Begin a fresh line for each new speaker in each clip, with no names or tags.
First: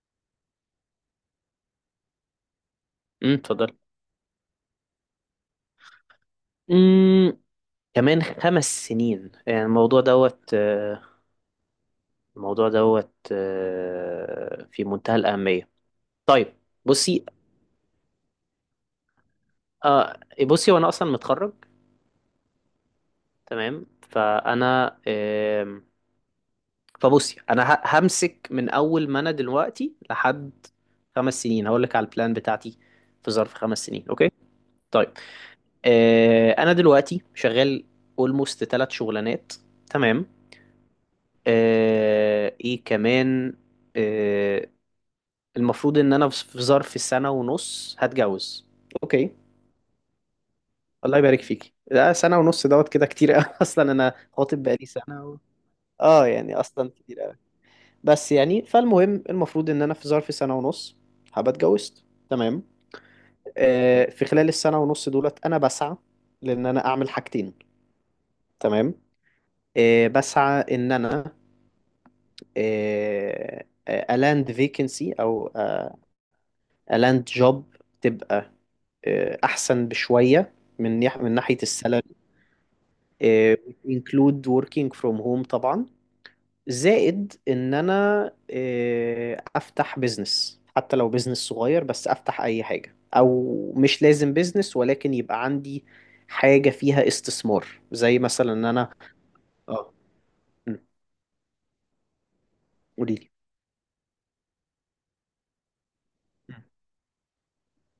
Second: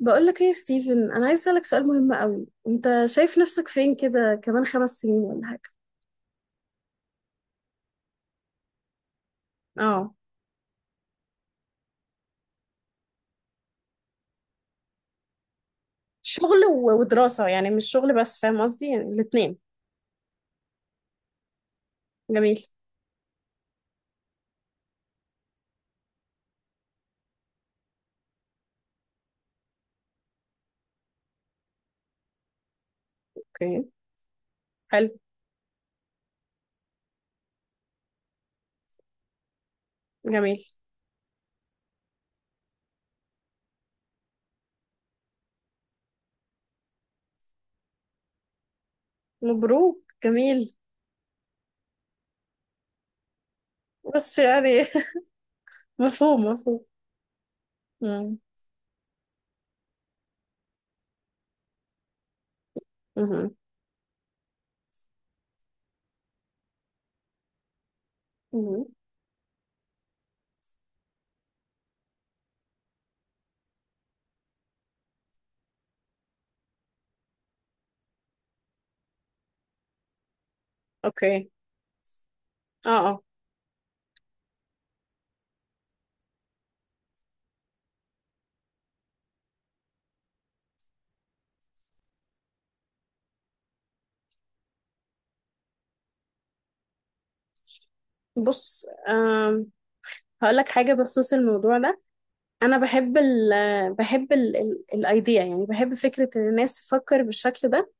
بقولك ايه يا ستيفن؟ انا عايز اسالك سؤال مهم قوي. انت شايف نفسك
اتفضل.
فين كده كمان 5 سنين ولا حاجه؟
امم كمان 5 سنين، يعني الموضوع
اه،
دوت آه، الموضوع دوت آه، في منتهى الأهمية. طيب،
شغل و-
بصي
ودراسة، يعني مش شغل بس، فاهم قصدي؟ يعني الاتنين.
آه، بصي وانا اصلا متخرج.
جميل.
تمام، فانا آم، فبصي انا همسك من اول ما انا دلوقتي لحد 5 سنين. هقول لك على البلان بتاعتي في ظرف
اوكي.
5 سنين. اوكي. طيب،
حلو.
انا دلوقتي شغال اولموست ثلاث شغلانات. تمام.
جميل.
ايه كمان؟ آه، المفروض ان انا في ظرف سنة ونص هتجوز. اوكي.
مبروك، جميل.
الله يبارك فيكي، ده سنة ونص دوت كده كتير قوي اصلا انا
بس
خاطب
يعني
بقالي سنة و... اه
مفهوم،
يعني
مفهوم.
اصلا كتير قوي. بس
مم.
يعني فالمهم، المفروض ان انا في ظرف سنة ونص هبقى اتجوزت. تمام.
مهم.
في خلال السنة ونص دولت انا بسعى لان انا اعمل حاجتين.
مهم.
تمام. بسعى ان انا الاند فيكنسي او لاند جوب تبقى احسن بشويه من من
اوكي.
ناحيه السالري.
اه اه.
انكلود وركينج فروم هوم طبعا. زائد ان انا افتح بزنس، حتى لو بزنس صغير، بس افتح اي حاجه، او مش لازم بزنس ولكن يبقى عندي حاجه فيها استثمار، زي مثلا ان
بص
انا اه
هقول لك
مم.
حاجة بخصوص الموضوع ده. أنا
قولي
بحب
لي.
ال بحب ال الأيديا يعني بحب فكرة إن الناس تفكر بالشكل ده.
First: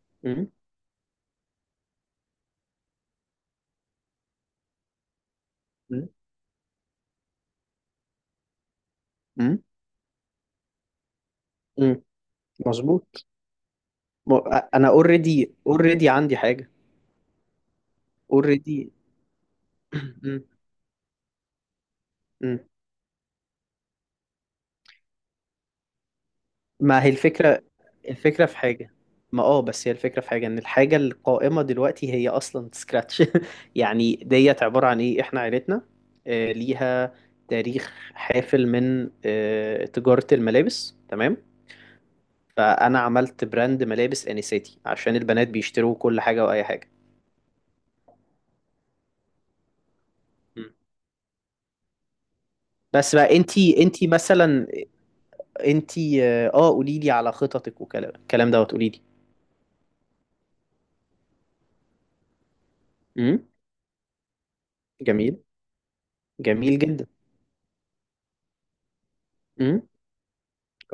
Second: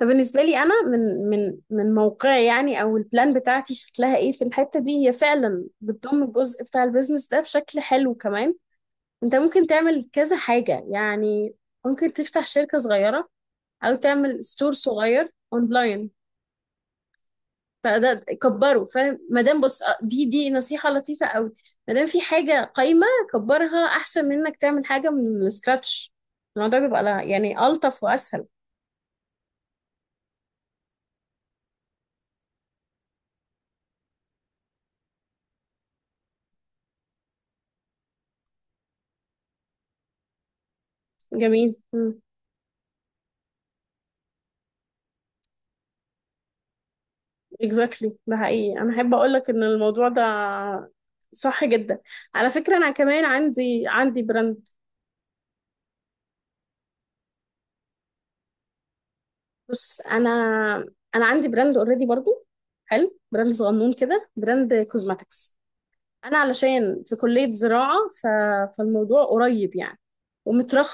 فبالنسبة
مم.
لي أنا، من موقعي يعني، أو البلان بتاعتي شكلها إيه في الحتة دي، هي فعلا
مم.
بتضم الجزء بتاع البيزنس ده بشكل حلو كمان. أنت
مم.
ممكن تعمل كذا حاجة يعني،
مم.
ممكن تفتح شركة
مظبوط.
صغيرة أو
م-
تعمل ستور
انا
صغير
اوريدي
أونلاين.
عندي حاجه،
فده
اوريدي.
كبره، فاهم؟ مادام بص، دي دي نصيحة لطيفة أوي. مادام في حاجة قايمة، كبرها أحسن من إنك تعمل حاجة من سكراتش. الموضوع بيبقى
ما هي
يعني
الفكرة؟
ألطف وأسهل.
الفكرة في حاجة. ما بس، هي الفكرة في حاجة، ان الحاجة القائمة دلوقتي هي اصلا سكراتش يعني ديت عبارة عن ايه؟ احنا عيلتنا ليها تاريخ حافل من تجارة الملابس، تمام؟
جميل.
فانا عملت براند ملابس انساتي، عشان البنات بيشتروا كل حاجة واي حاجة.
اكزاكتلي exactly، ده حقيقي. انا احب اقول لك ان الموضوع ده
م.
صح جدا. على فكره انا
بس
كمان
بقى
عندي
انتي
عندي براند.
مثلا، انتي قوليلي على خططك، وكلام الكلام دوت قوليلي.
بص انا عندي براند اوريدي برضو، حلو،
امم
براند صغنون كده، براند
جميل.
كوزماتكس. انا
جميل
علشان
جدا.
في كلية زراعة ف... فالموضوع قريب
امم
يعني،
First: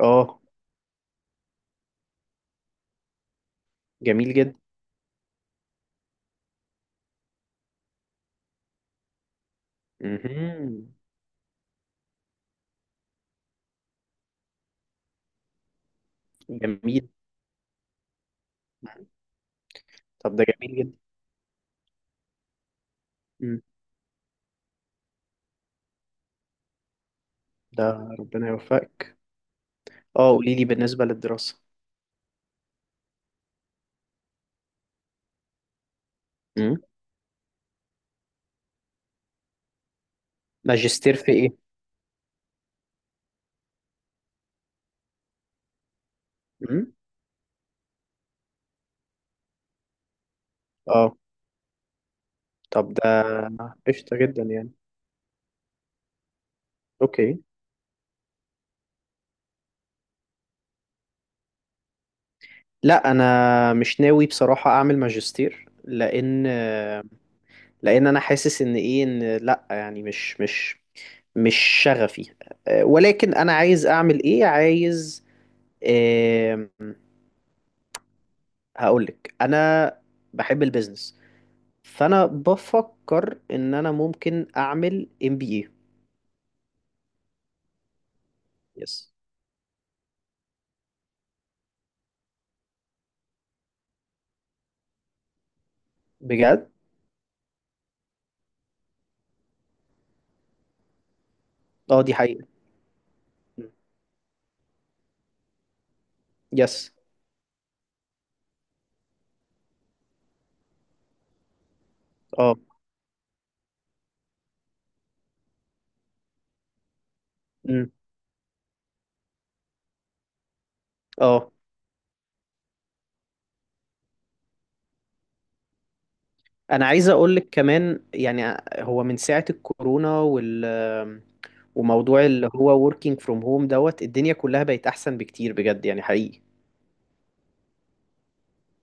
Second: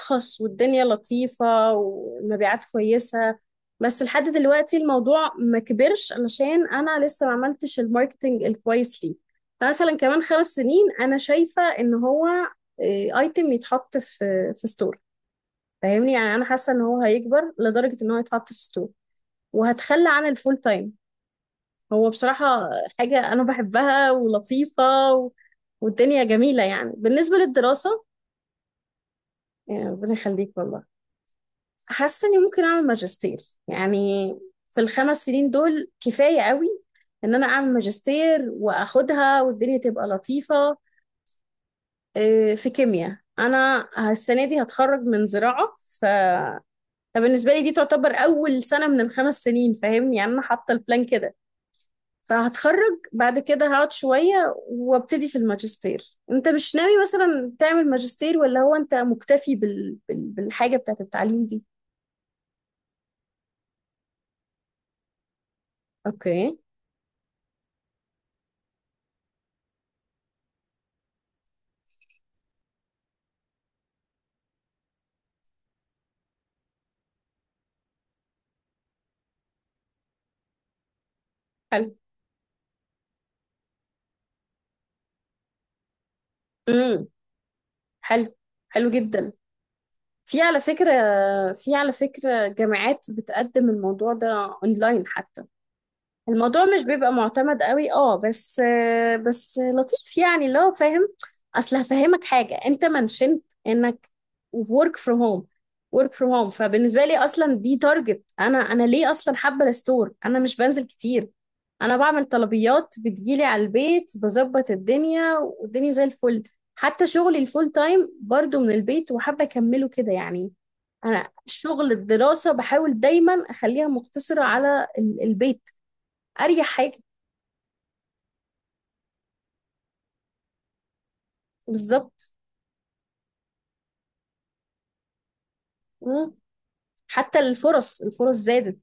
اه،
والدنيا لطيفة والمبيعات كويسة. بس لحد
جميل جدا.
دلوقتي الموضوع ما كبرش علشان انا لسه ما عملتش الماركتنج الكويس ليه. فمثلا كمان 5 سنين
مهم.
انا شايفة ان هو ايتم يتحط في ستور، فاهمني؟ يعني انا حاسة ان هو
جميل.
هيكبر لدرجة ان هو يتحط في ستور، وهتخلى عن
طب ده
الفول
جميل
تايم.
جدا.
هو بصراحة حاجة أنا
مم.
بحبها ولطيفة و... والدنيا جميلة. يعني بالنسبة للدراسة،
ده ربنا يوفقك.
يعني ربنا
اه، قولي
يخليك
لي
والله.
بالنسبة للدراسة.
حاسة إني ممكن أعمل ماجستير، يعني في ال5 سنين دول كفاية قوي
مم.
إن أنا أعمل ماجستير وأخدها والدنيا تبقى لطيفة.
ماجستير في ايه؟
في كيمياء. أنا السنة دي هتخرج من زراعة ف...
مم.
فبالنسبة لي دي تعتبر أول سنة من ال5 سنين، فاهمني؟ يعني أنا حاطة البلان
اه،
كده.
طب
فهتخرج،
ده
بعد كده هقعد
قشطة جدا
شوية
يعني.
وابتدي في الماجستير. انت مش ناوي
اوكي.
مثلا تعمل ماجستير، ولا هو انت مكتفي بالحاجة بتاعت التعليم دي؟
لا، انا مش ناوي بصراحة اعمل ماجستير، لان
اوكي.
لان انا حاسس ان ايه، ان لا يعني مش شغفي. ولكن انا عايز اعمل ايه؟ عايز آم، هقولك، انا بحب البيزنس.
حلو.
فانا بفكر ان انا ممكن اعمل ام بي اي.
امم. حلو، حلو
يس.
جدا. في على فكرة، جامعات بتقدم الموضوع ده اونلاين حتى. الموضوع
بجد.
مش بيبقى معتمد قوي، اه، بس بس لطيف يعني، اللي هو فاهم. اصل
اه، دي
هفهمك
حقيقة.
حاجه، انت منشنت انك work from home. work from home
يس.
فبالنسبه لي اصلا دي تارجت. انا ليه اصلا حابه الستور؟ انا مش بنزل كتير، انا بعمل
اه.
طلبيات بتجيلي على البيت، بظبط الدنيا والدنيا زي الفل. حتى شغلي الفول
امم
تايم برضو من البيت، وحابه اكمله كده يعني. انا
اه،
شغل الدراسه بحاول دايما اخليها مقتصره على البيت، اريح
انا
حاجه.
عايز اقول لك كمان يعني، هو من ساعة الكورونا وال- وموضوع
بالظبط.
اللي هو working from home دوت، الدنيا كلها بقت احسن بكتير، بجد يعني
مم.
حقيقي.
حتى الفرص زادت،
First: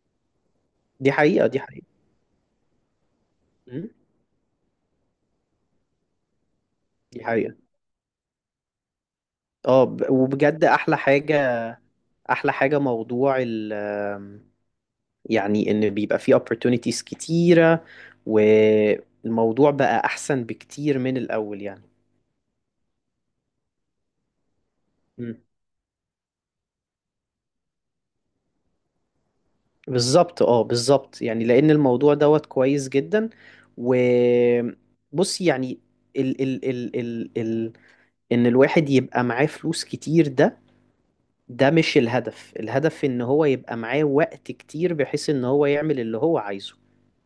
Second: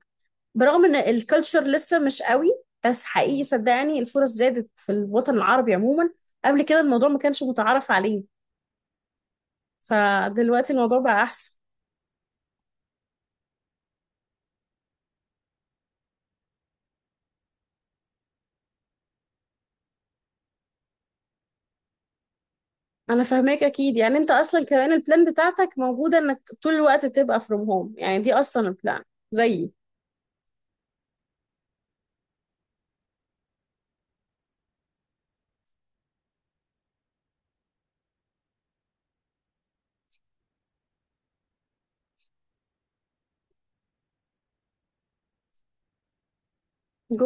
برغم ان
دي حقيقة، دي
الكالتشر
حقيقة.
لسه مش قوي. بس حقيقي
امم
صدقني الفرص زادت في الوطن العربي عموما. قبل كده الموضوع ما
دي
كانش
حقيقة.
متعارف عليه.
اه، وبجد
فدلوقتي
احلى
الموضوع بقى
حاجة.
احسن.
احلى حاجة موضوع يعني ان بيبقى فيه opportunities كتيرة، والموضوع بقى احسن بكتير من الاول يعني.
انا فاهماك اكيد. يعني انت اصلا كمان البلان
مم.
بتاعتك موجوده انك طول الوقت تبقى فروم هوم، يعني دي اصلا البلان زيي.
بالظبط، اه، بالظبط يعني، لان الموضوع دوت كويس جدا. وبص يعني، ال ال ال ال ال ان الواحد يبقى معاه فلوس كتير، ده ده مش الهدف. الهدف ان هو يبقى معاه وقت كتير، بحيث ان هو يعمل اللي هو عايزه.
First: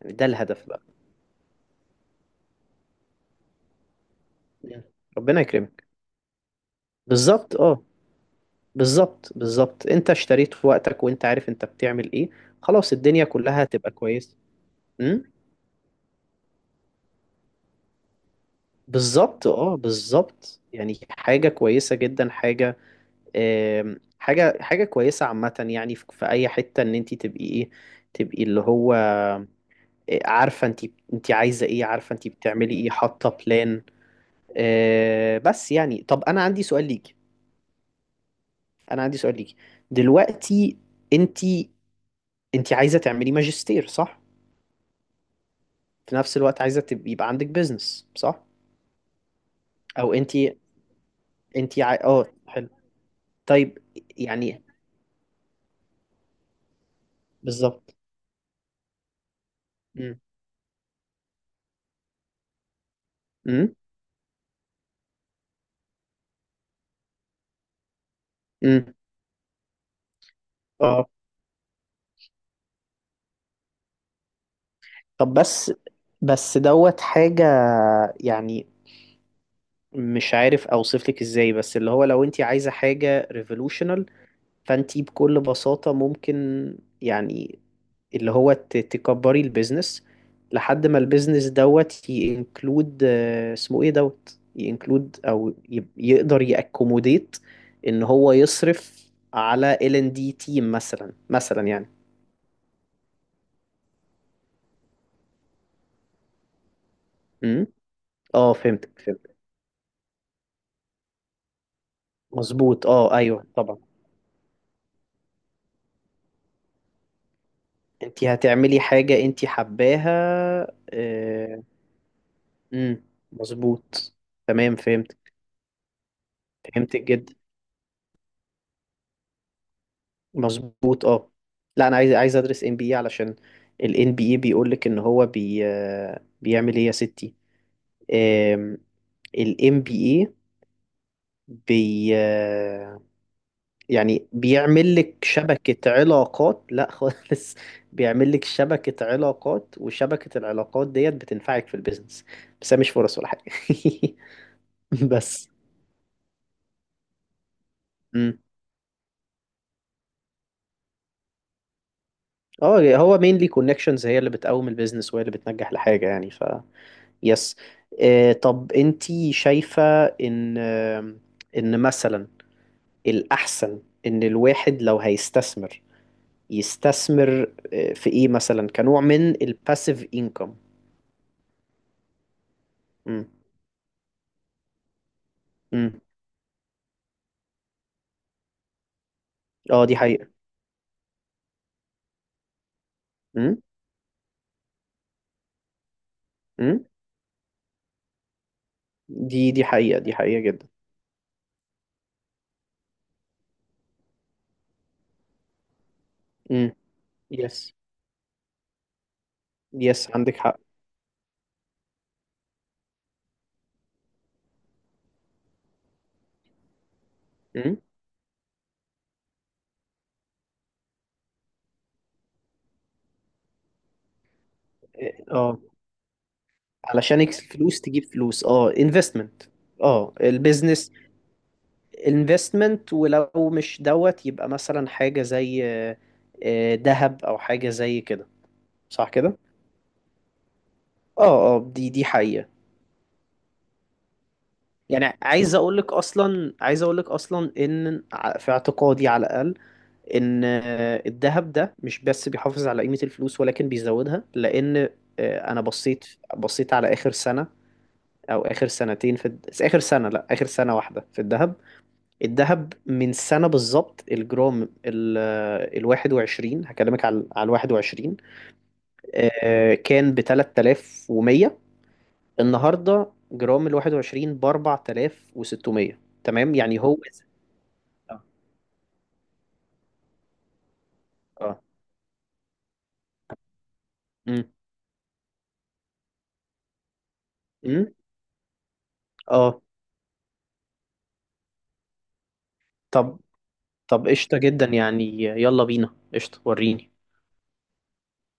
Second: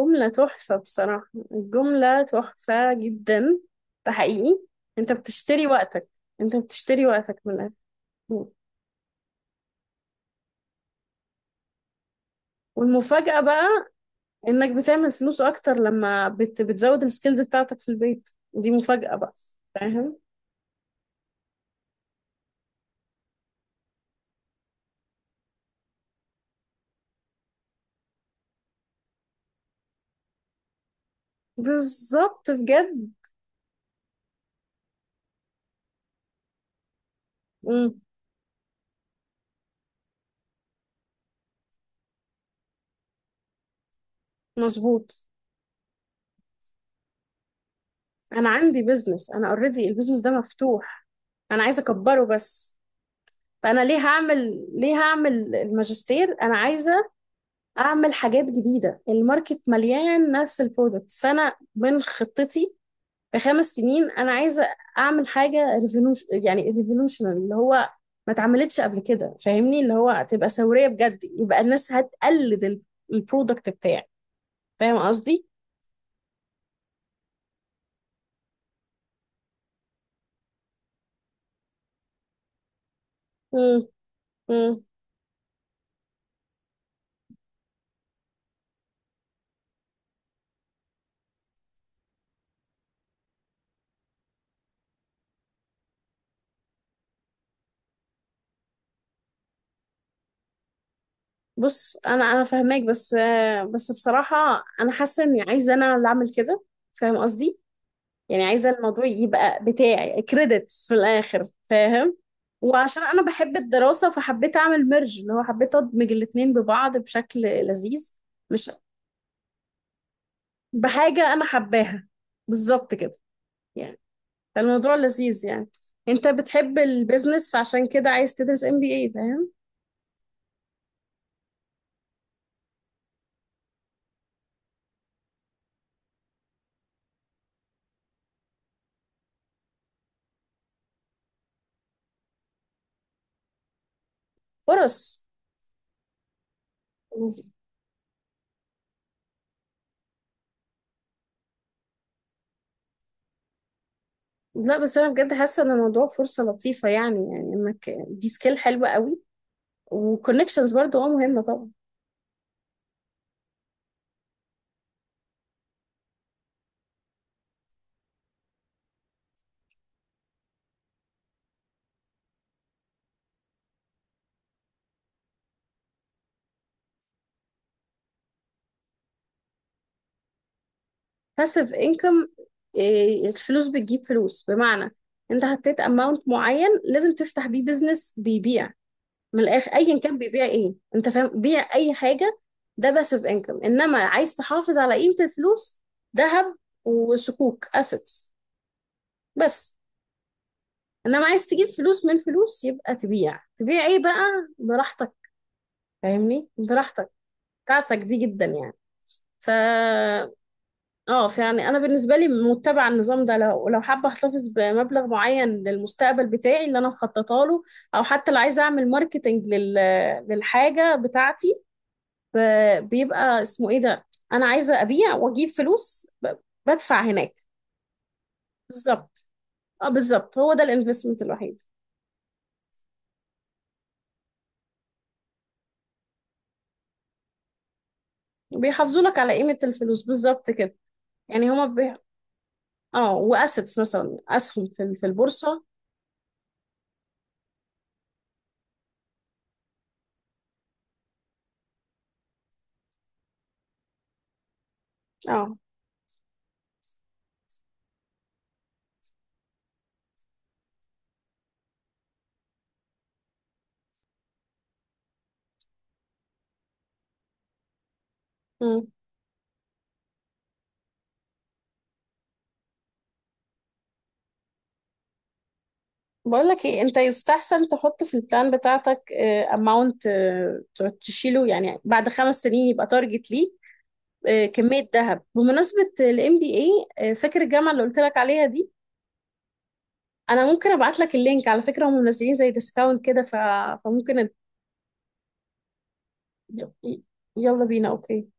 يعني ده الهدف
تحفه
بقى.
بصراحه، الجمله تحفه جدا. ده حقيقي.
مم.
انت
ربنا
بتشتري
يكرمك.
وقتك. انت بتشتري وقتك من
بالظبط،
الآخر.
اه، بالظبط، انت اشتريت وقتك، وانت عارف انت بتعمل ايه. خلاص، الدنيا
والمفاجأة
كلها هتبقى
بقى،
كويسة.
انك بتعمل
امم
فلوس اكتر لما بتزود السكيلز بتاعتك في البيت، دي مفاجأة بقى،
بالظبط، اه،
فاهم؟
بالظبط يعني، حاجة كويسة جدا. حاجة كويسة عامة، يعني في اي حتة، ان انت تبقي ايه، تبقي اللي هو، عارفة انت عايزة ايه، عارفة انت
بالظبط،
بتعملي ايه،
بجد.
حاطة بلان. بس يعني، طب انا عندي سؤال ليكي
مم.
انا عندي سؤال ليكي دلوقتي. انت انت عايزة تعملي ماجستير، صح؟
مظبوط.
في نفس الوقت عايزة يبقى عندك بيزنس، صح؟
انا عندي بيزنس، انا اوريدي
أو
البيزنس ده
أنتي
مفتوح، انا عايزة
أنتي
اكبره
أه، حلو.
بس.
طيب
فانا
يعني،
ليه هعمل الماجستير؟ انا عايزة
بالظبط.
اعمل حاجات جديدة. الماركت
امم
مليان نفس البرودكتس، فانا من خطتي في خمس
امم
سنين انا عايزه اعمل حاجه ريفولوشنال، اللي هو ما اتعملتش
امم
قبل كده، فاهمني؟ اللي هو تبقى ثوريه
أه،
بجد، يبقى الناس هتقلد البرودكت بتاعي، فاهم
طب،
قصدي؟
بس دوت حاجة يعني. مش عارف أوصف لك إزاي، بس اللي هو لو أنتي عايزة حاجة
مم.
ريفولوشنال،
مم.
فأنتي بكل بساطة ممكن يعني، اللي هو تكبري البيزنس لحد ما البيزنس دوت ينكلود، اسمه ايه دوت، ينكلود او يقدر يأكوموديت ان هو يصرف على ال ان دي تيم، مثلا يعني.
بص انا فاهماك، بس بس بصراحه انا حاسه اني عايزه انا اللي اعمل كده، فاهم قصدي؟
امم
يعني
اه،
عايزه
فهمتك
الموضوع
فهمتك.
يبقى بتاعي، كريدتس في الاخر، فاهم؟
مظبوط،
وعشان
اه،
انا
ايوه
بحب
طبعا.
الدراسه فحبيت اعمل ميرج، اللي هو حبيت ادمج الاتنين ببعض بشكل لذيذ.
انت
مش
هتعملي حاجة انت حباها.
بحاجة أنا حباها، بالظبط
امم
كده يعني.
مظبوط. تمام،
فالموضوع
فهمت.
لذيذ يعني. أنت بتحب
فهمتك جدا،
البيزنس، فعشان كده عايز تدرس MBA، فاهم؟
مظبوط، اه. لا، انا عايز ادرس ام بي اي، علشان الان بي اي بيقول لك ان هو بي آه، بيعمل ايه يا ستي. الام بي اي بي آه، يعني بيعمل لك
فرص.
شبكة علاقات، لا خالص. بيعمل لك شبكة علاقات، وشبكة العلاقات ديت بتنفعك في البيزنس، بس هي مش فرص ولا حاجة
لا بس أنا بجد
بس
حاسة إن الموضوع فرصة لطيفة، يعني، يعني إنك دي
مم.
سكيل حلوة قوي. وكونكشنز برضو، اه، مهمة طبعا.
اه، هو مينلي كونكشنز هي اللي بتقوم البيزنس، وهي اللي بتنجح لحاجة يعني، يس. طب، انتي شايفة ان، مثلا الأحسن ان الواحد لو هيستثمر، يستثمر في ايه مثلا، كنوع من الباسيف انكم.
باسيف انكم.
امم
الفلوس بتجيب فلوس. بمعنى، أنت حطيت
امم
اماونت معين لازم تفتح بيه بيزنس بيبيع. من الاخر
اه، دي
ايا كان
حقيقة.
بيبيع ايه، انت فاهم، بيع اي حاجه. ده باسيف انكم.
امم
انما عايز تحافظ على قيمه الفلوس؟ ذهب
امم
وسكوك، اسيتس.
دي
بس
حقيقة. دي حقيقة جدا.
انما عايز تجيب فلوس من فلوس، يبقى تبيع ايه بقى؟ براحتك. فاهمني؟
امم
براحتك
يس.
بتاعتك دي، جدا يعني. ف...
يس، عندك حق.
اه فيعني انا بالنسبه لي متبعه النظام ده. لو حابه احتفظ بمبلغ معين للمستقبل بتاعي اللي انا مخططه له،
امم
او حتى لو عايزه اعمل ماركتنج لل... للحاجه بتاعتي، بيبقى اسمه ايه ده، انا عايزه ابيع واجيب
اه،
فلوس بدفع
علشان
هناك.
الفلوس تجيب فلوس، اه،
بالظبط،
انفستمنت.
اه
اه،
بالظبط. هو ده
البيزنس
الانفستمنت الوحيد.
investment. ولو مش دوت، يبقى مثلا حاجة زي ذهب، او حاجة زي كده.
بيحافظوا
صح
لك على
كده.
قيمه الفلوس بالظبط كده،
اه،
يعني
اه،
هما
دي دي حقيقة.
اه، واسيتس مثلا، اسهم في في
يعني عايز
البورصه.
اقول لك اصلا عايز اقول لك اصلا ان في اعتقادي على الاقل، ان الذهب ده مش بس بيحافظ على قيمة الفلوس، ولكن بيزودها. لان
اه.
انا بصيت على اخر سنة، او اخر سنتين في اخر سنة، لا اخر سنة واحدة، في الذهب. الذهب من سنة بالظبط، الجرام 21، هكلمك على 21،
امم.
كان بـ3,100. النهاردة جرام 21 بـ4,600.
بقول
تمام
لك
يعني،
ايه، انت
هو،
يستحسن تحط في
اه،
البلان بتاعتك اماونت تشيله،
اه.
يعني بعد 5 سنين يبقى تارجت ليك،
مم.
كميه ذهب. بمناسبه الMBA، فاكر الجامعه اللي
مم.
قلت لك عليها دي؟
اه،
انا ممكن ابعت لك اللينك على فكرة، هم منزلين زي ديسكاونت
طب
كده ف...
طب
فممكن أد...
قشطة جدا يعني. يلا بينا، قشطة وريني.
يلا بينا، اوكي.